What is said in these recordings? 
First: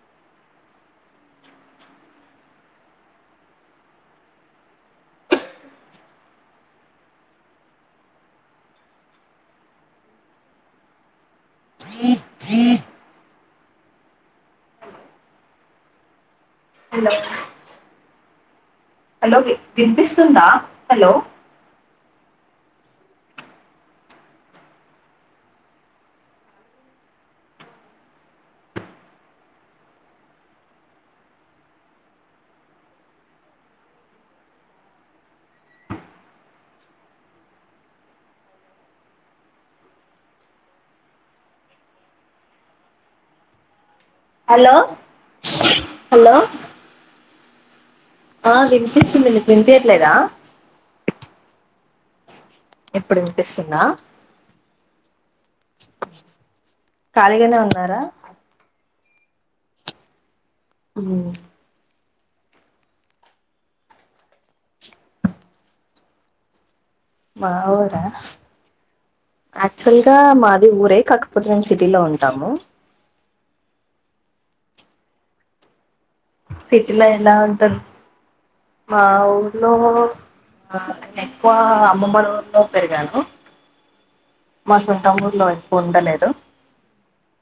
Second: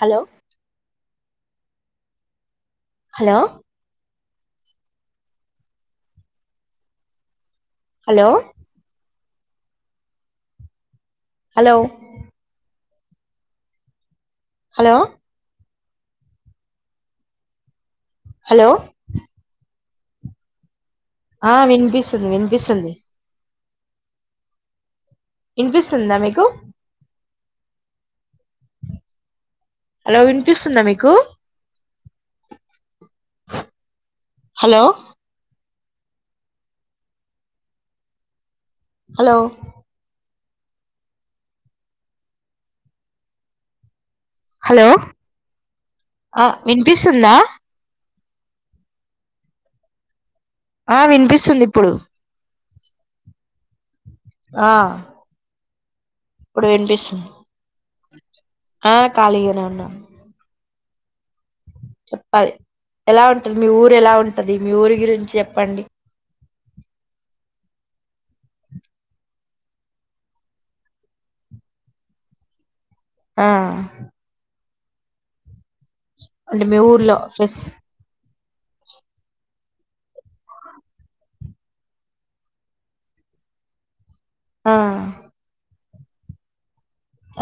Hello hello hello hello hello hello hello hello విని వినిపిస్తుందా hello ఆ వినిపిస్తుంది వినిపిస్తుంది ఇనిపిస్తుందా మీకు హలో వినిపిస్తుందా మీకు హలో హలో హలో హలో ఆ వినిపిస్తుందా ఆ వినిపిస్తుంది నీకు వినిపియట్లేదా ఆ వినిపిస్తుంది ఇప్పుడు ఇప్పుడు వినిపిస్తుందా ఆ ఇప్పుడు వినిపిస్తుంది ఖాళీగానే ఉన్నారా ఆ ఖాళీగానే ఉన్న మ్ చెప్పాలి ఎలా ఉంటది మీ ఊరు ఎలా ఉంటది మీ ఊరి గురించి చెప్పండి మాఊరా యాక్చువల్ గా మాది ఊరే కాకపోతే మేము సిటీలో ఉంటాము ఆ అంటే మీ సిటీలా ఊర్లో ఎలా ఫెస్ ఉంటారు మా ఊర్లో ఆ ఎక్కువ అమ్మమ్మ ఊర్లో పెరిగాను ఆ మా సొంతం ఊర్లో ఎక్కువ ఉండలేదు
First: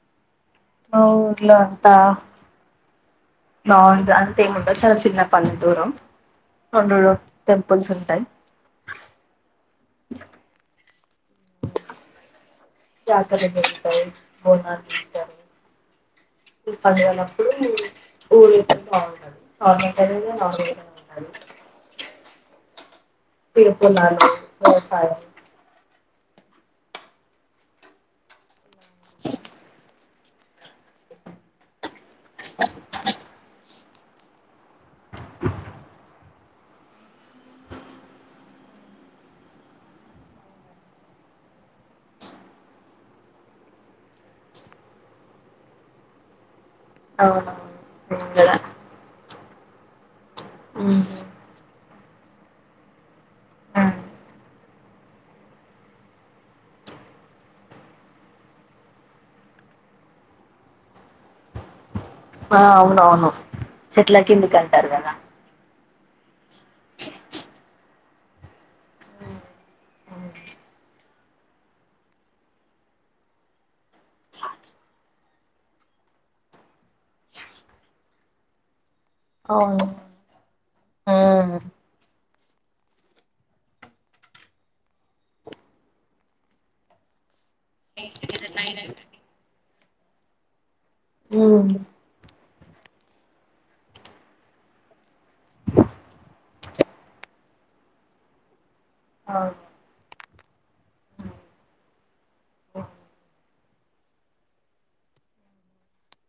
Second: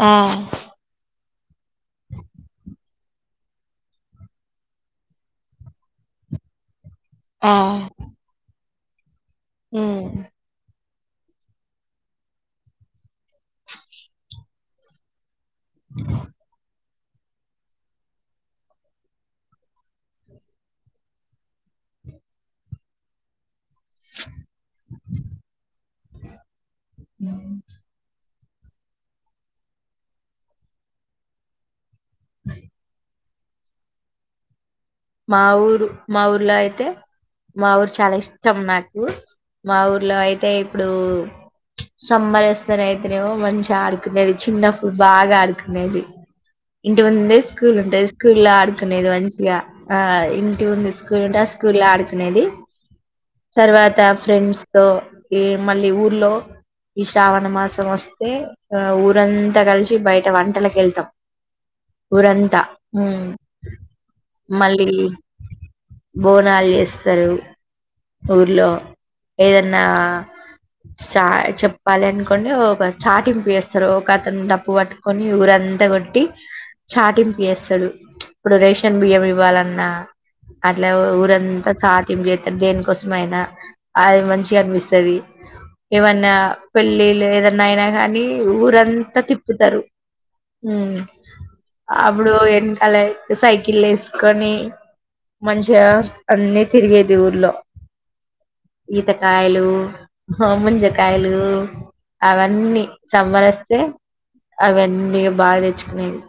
ఆ మా ఊర్లో అంతా బాగుంది అంతేముండదు చాలా చిన్న పల్లెటూరు అందులో టెంపుల్స్ ఉంటాయి మ్ జాతరలు అనేవి ఉంటాయి బోనాలు ఉంటాయి అ పని లేనప్పుడు ఊరు కి పోతావుంటాడు టమేటాలు [inaudible] తీర్కున్నానాను వ్యవసాయం ఉ మా ఊరు మా ఊర్లో అయితే మా ఊరు చాలా ఇష్టం నాకు మా ఊర్లో అయితే ఇప్పుడు సమ్మర్ వస్తే అయితేనేమో మంచిగా ఆడుకునేది చిన్నప్పుడు బాగా ఆడుకునేది ఇంటి ముందే అవునవును స్కూల్ ఉంటది స్కూల్ ఇక్కడ లో ఆడుకునేది మంచిగా ఆ ఇంటి ముందు స్కూల్ ఉంటే స్కూల్ స్కూల్ లో ఆడుకునేది తర్వాత ఫ్రెండ్స్ తో ఈ మళ్ళీ ఊర్లో ఈ శ్రావణ మాసం వస్తే ఆ ఊరంతా కలిసి బయట వంటలక వెళ్తాం ఆ ఊరంతా ఉమ్, అవునవును చెట్ల కిందికి మళ్ళీ అంటారు కదా బోనాలు చేస్తారు ఊర్లో ఏదన్నా చా చెప్పాలి అనుకోండి ఒక చాటింపు వేస్తారు ఒక అతను డప్పు పట్టుకొని ఊర అంతా కొట్టి చాటింపు చేస్తాడు ఇప్పుడు రేషన్ బియ్యం అవును ఇవ్వాలన్నా అట్లా ఉమ్ ఊరంతా చాటింప్ చేస్తారు దేనికోసం అయినా అది మంచిగా అనిపిస్తది ఏమన్నా పెళ్ళిళ్ళు ఏదన్నా అయినా కానీ ఊరంతా తిప్పుతారు ఉ అప్పుడు వెనకాల సైకిల్ ఏసు కోని మంచిగా అన్ని తిరిగేది ఊర్లో అవును ఈతకాయలు, మంజకాయలు అవన్నీ సమ్మర్ వస్తే అవన్నీ బాగా తెచ్చుకునేవి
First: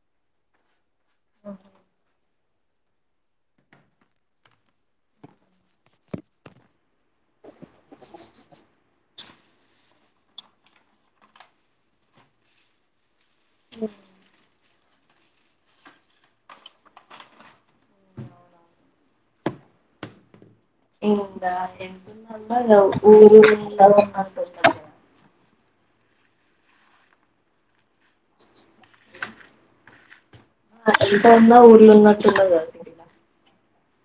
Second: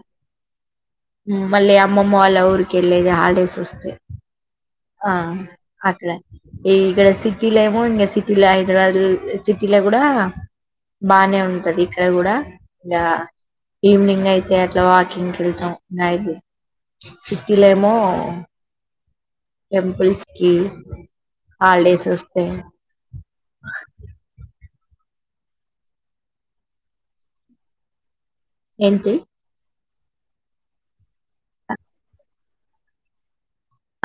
ఉ మళ్ళీ అమ్మమ్మ వాళ్ళ ఊరికి వెళ్ళేది హాలిడేస్ వస్తే ఆ అక్కడ ఈక్కడ సిటీలమో సిటీల హైదరాబాద్ సిటీలో కూడా బానే ఉంటది ఇక్కడ కూడా ఇంకా ఈవినింగ్ అయితే అట్లా వాకింగ్ కి వెళ్తాం ది సిటీలే ఏమో టెంపుల్స్ కి ఇంకా ఎంత హాలిడేస్ ఉన్న వస్తే కూడా ఊర్లో ఉన్నంత ఉండదు కదా ఏంటి ఎంత ఉన్నా ఊర్లో ఉన్నట్టు ఉండదు కదా సిటీలా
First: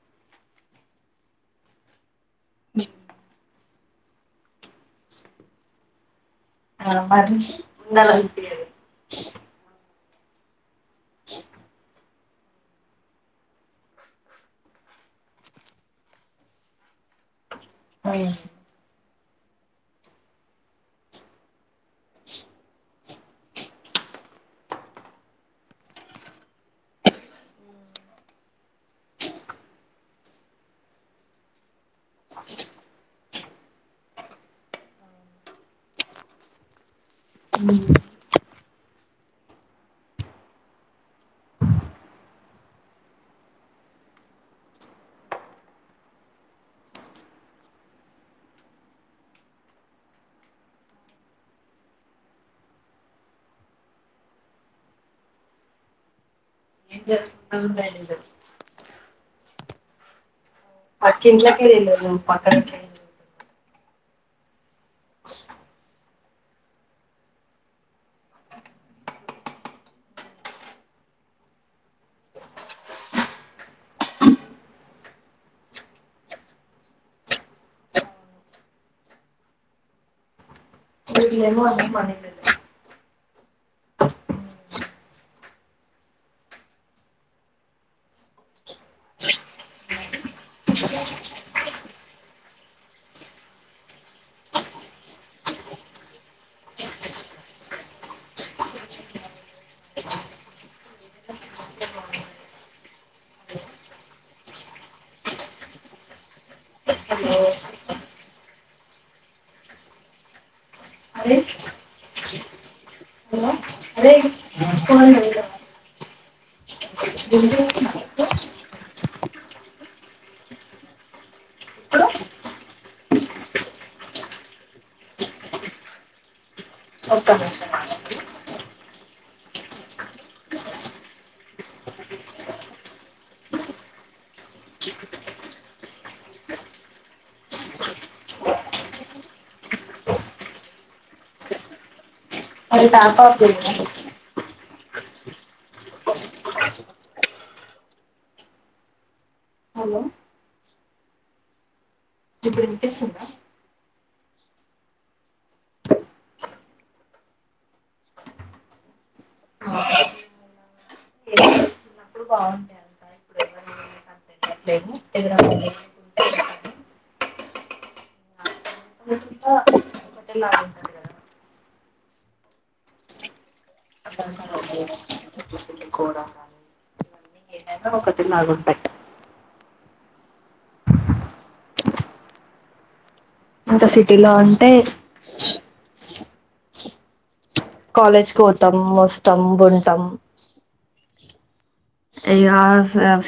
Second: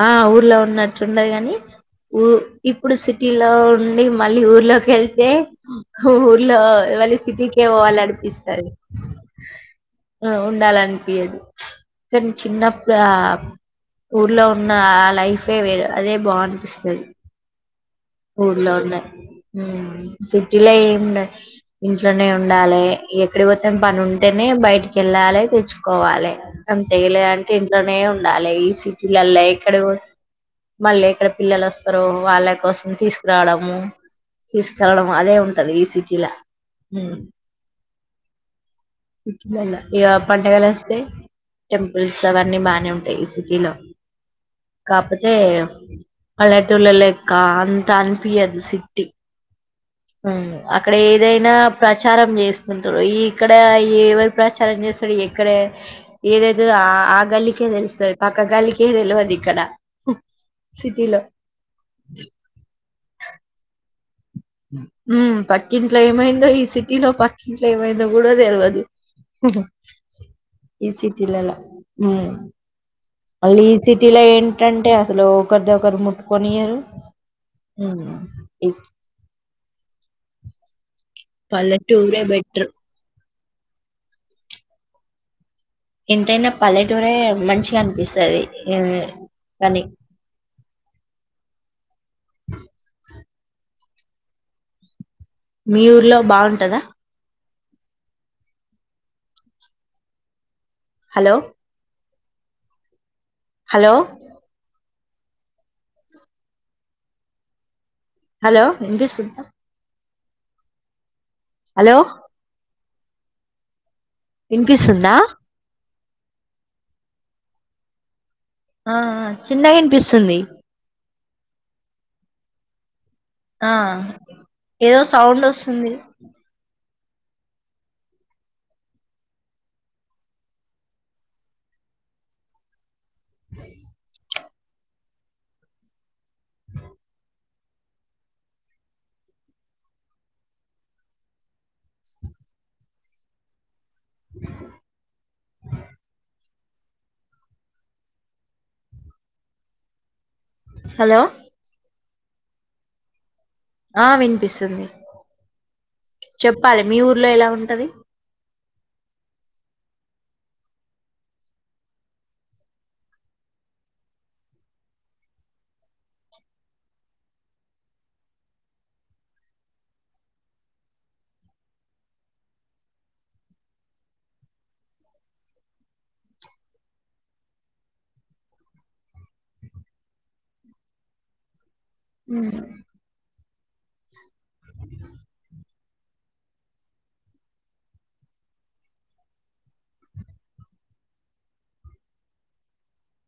ఆ ఊర్లో ఉన్నట్టు ఉండదు గాని ఊ ఇప్పుడు సిటీలో ఉండి మళ్ళీ ఊర్లోకి వెళ్తే ఊర్లో ఆ మళ్ళీ మరి సిటీకే పోవలీ ఉండాలనిపియదు అనిపిస్తాది ఉండాలనిపిది కానీ చిన్నప్పుడు ఆ ఊర్లో నా ఆ లైఫే వేరే అదే బాగ అనిపిస్తది ఉమ్ ఊర్లో నే ఉ సిటీలో ఏమిండ ఇంట్లోనే ఉండాలే ఎక్కడి పోతం పని ఉంటే ఉంటేనే బయటికి వెళ్ళాలి తెచ్చుకోవాలే అంతే లేదంటే ఇంట్లోనే ఉండాలి ఈ సిటీలల్లో అయి ఇక్కడ మళ్ళీ ఎక్కడ పిల్లలు వస్తారో వాళ్ళ కోసం తీసుకురావడము తీసుకెళ్లడం అదే ఉంటది ఈ సిటీలా ఏం ఇగా పండగలు వస్తే టెంపుల్స్ అవన్నీ బానే ఉంటాయి సిటీలో కాకపోతే పల్లెటూరు లెక్క అంత అనిపియదు ఈ సిటి ఊ అక్కడ ఏదైనా ప్రచారం చేస్తుంటారు ఇక్కడ ఎవరి ప్రచారం చే స్తరు ఎక్కడ ఏదైతే ఆ గల్లికే జరుగుతుందో తెలుస్తది పక్క గల్లికే తెలియదు ఇక్కడ సిటీలో పక్కా ఇంట్లోకే తెల్వదు పక్కన గల్లీకి ఉ పక్కింట్లో ఏమైందో ఈ సిటీ లో పక్కింట్లో ఏమైందో కూడా తెలవదు మ్మ్ ఈ సిటీలాలా వాళ్ళ ఈ సిటీలో ఏంటంటే అసలు ఒకరిది ఒకరు ముట్టుకొనియరు మ్మ్ హ్మ్ వీళ్ళేమో అన్ని మన పల్లెటురే బెటరు ఎంతైనా పల్లెటూరే మంచిగా అనిపిస్తది హ్మ్ కానీ అ అ మీ ఊర్లో బాగుంటదా హలో హలో హలో హలో వినిపిస్తుందా అరే హలో అదే వినిపిస్తుందా? గు ఆ చిన్నగా వినిపిస్తుంది ఇప్పుడు ఆ ఏదో సౌండ్ వస్తుంది [inaudible] అ [unintelligible] హలో హలో వినిపిస్తుందా ఆ వినిపిస్తుంది చెప్పాలి మీ ఊర్లో ఎలా ఉంటది చిన్నప్పుడు బాగుండే ఎదు రాటి ఒకటేలాగా ఉంటది కదా బాగుంటాయి హ్మ్ ఇంకా సిటీలో అంటే కాలేజ్కి పోతాం వస్తాం బంటాం ఇ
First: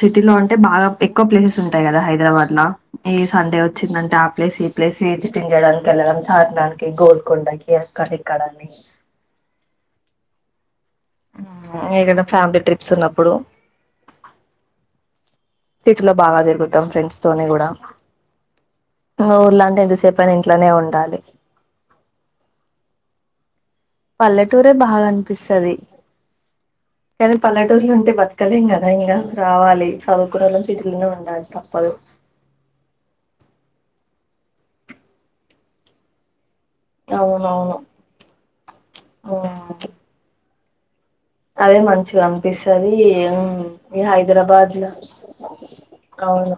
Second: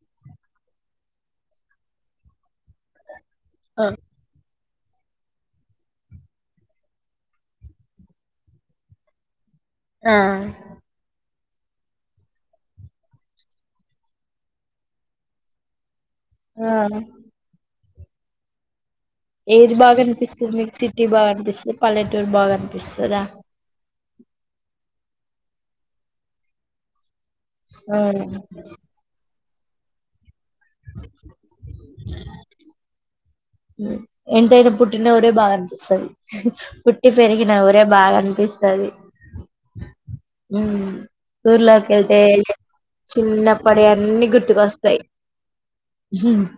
సిటీ లో అంటే బాగా ఎక్కువ ప్లేసెస్ ఉంటాయి కదా హైదరాబాద్ లో ఈ సండే వచ్చిందంటే ఆ ప్లేస్ ప్లేస్ విజిటి చేయడానికి వెళ్ళడం చార్మినార్కి గోల్కొండకి అక్కడ ఇక్కడన్ని ఆ ఆ దన్న ఫ్యామిలీ ట్రిప్స్ ఉన్నప్పుడు ఇట్ లో బాగా ఆ తిరుగుతాం ఫ్రెండ్స్ తోనే కూడా ఊర్లో ఏది అంటే బాగా ఎంతసేపు అయినా అనిపిస్తుంది ఇంట్లోనే మీకు సిటీ ఉండాలి బాగా అనిపిస్తుంది పల్లెటూరు బాగా అనిపిస్తదా పల్లెటూరే బాగనిపిస్తది కానీ పల్లెటూల్లో ఆ ఉంటే బతకలేం గదా ఇంకా రావాలి చదువు కోడలి చేతిలోనే ఉండాలి తప్పదు ఎంతైనా పుట్టిన ఊరే బాగా అనిపిస్తది పుట్టి పెరిగిన అవునవును ఊరే బాగా అనిపిస్తది మ్మ్ మ్మ్ అదే ఊర్లోకి వెళ్తే మంచిగా అనిపిస్తది మ్మ్ చిన్నప్పటి ఈ అన్నీ హైదరాబాద్ లో గుర్తుకొస్తాయి హ్మ్ అవును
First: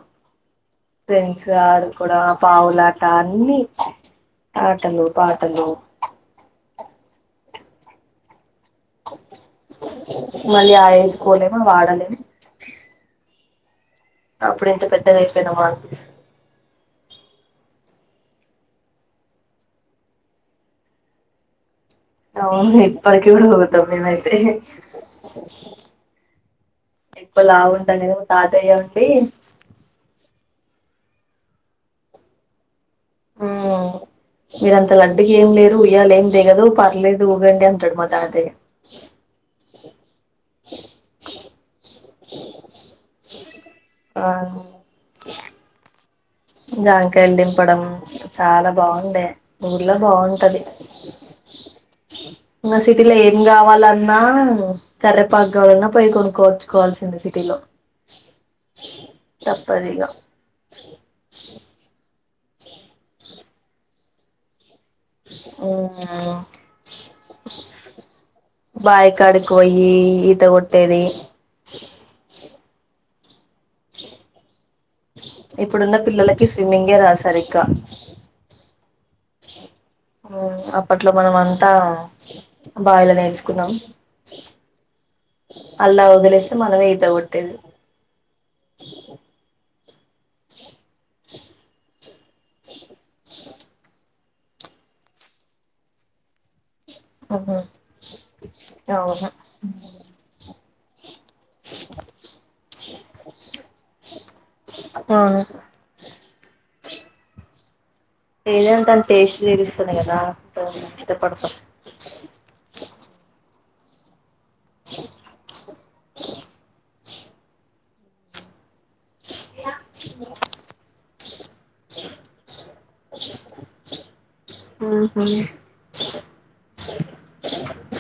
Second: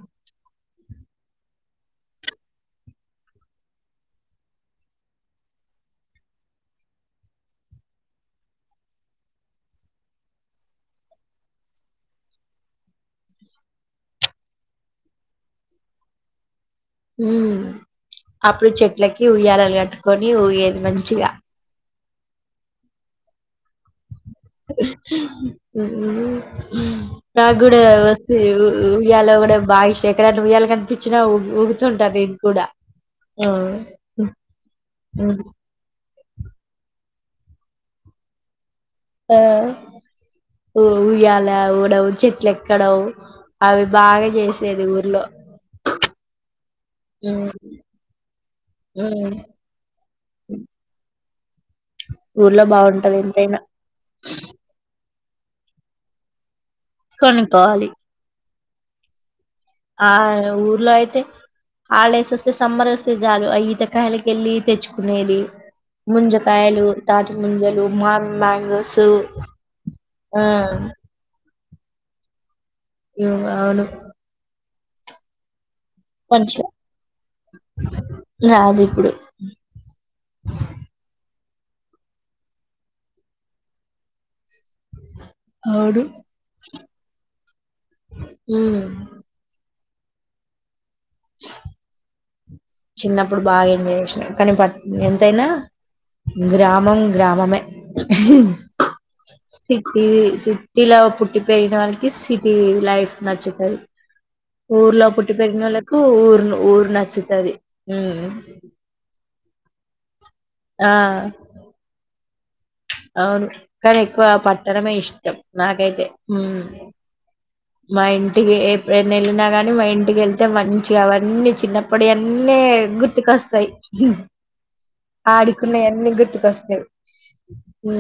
ఫ్రెండ్స్ ఆడుకొడం పావులాట అన్నీ ఆటలు పాటలు మళ్ళీ ఆ ఏజుకోలేము అవి ఆడలేము అప్పుడే ఇంత పెద్దగా అయిపోయినామా అనిపిస్తది మ్మ్ అప్పుడు చెట్లకి ఉయ్యాలలు కట్టుకొని ఊయేది మంచిగా అవును ఇప్పడికి గూడ ఊగతం మేమై హ్మ్ ఎక్కువ నాగూడ లావుంటాను వస్తే ఉ తాతయ్య ఉండి ఉయ్యాల గూడా బాగిష్ట అట్ల ఉయ్యాల కని వచ్చినా ఊ ఊగుతుంటా నేను కూడా ఆ ఊ ఈడంత లడ్డు ఏం లేదు ఉయ్యాల ఏం అదేగదు పర్లేదు ఊగండి అంటడు మా తాతయ్య ఆ ఓ ఉయ్యాల ఊడ చెట్లెక్కడం అవి బాగా ఆ చేసేది ఊర్లో జాంకాయలు ఉమ్, దింపడం చాలా బాగుండా ఉమ్. ఊర్లో బాగుంటది ఊర్లో ఇంగ సిటీలో బాగుంటది ఏం ఎంతైనా గావాలన్నా కరేపాక్ కావాలన్నా పొయి కొనుక్కోవచ్చుకోవాల్సింది సిటీలో కొనుక్కోవాలి తప్పదిగా హాల్డేస్ వస్తే సమ్మర్ వస్తే జాలు అ ఈతకాయల కెల్లి తెచ్చు కునేది మ్మ్ ముంజకాయలు తాటి ముంజలు మామి మ్యాంగోసు బాయి కాడికి పోయి ఈత కొట్టేది యో అవును ఇప్పుడున్న పిల్లలకి కొంచెం స్విమ్మింగే రాదు సరిగ్గా రాదు ఇప్పుడు ఊ అప్పట్లో మనం అంతా బావిలో నేర్చుకున్నాం అవును అల్లా వదిలేస్తే మనంమే ఈత కొట్టేది ఉమ్ ఛా చిన్నప్పుడు బాగా ఎంజాయ్ చేసినం కానీ బట్ ఎంతైనా గ్రా గం ఉహు గ్రామమే అవును సిటీ సటీలో పు ఇ పెరిగినకి సిటీ లైఫ్ నచ్చుతది ఊర్లో పుట్టి అవును పెరిగినొల్లకూ ఊరు ఊరు నచ్చుతది వేరుశనగల ఆ ఇష్టపడతం అవును కానీ ఎక్కువ పట్టడమే ఇష్టం నాకైతే మా ఇంటికి ఎప్పుడూ ఏ వెళ్ళినా గాని మా ఇంటికి వెళ్తే మంచిగా అవన్నీ చిన్నప్పుడు అన్నీ గుర్తుకొస్తాయి ఉహు ఆడుకునేన్నీ గుర్తుకొస్తాయి ఊ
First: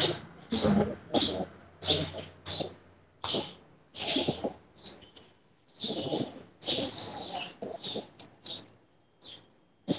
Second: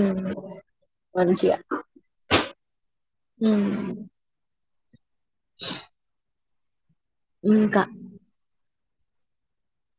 మంచిగా ఊ చ్ ఇంకా ఛీ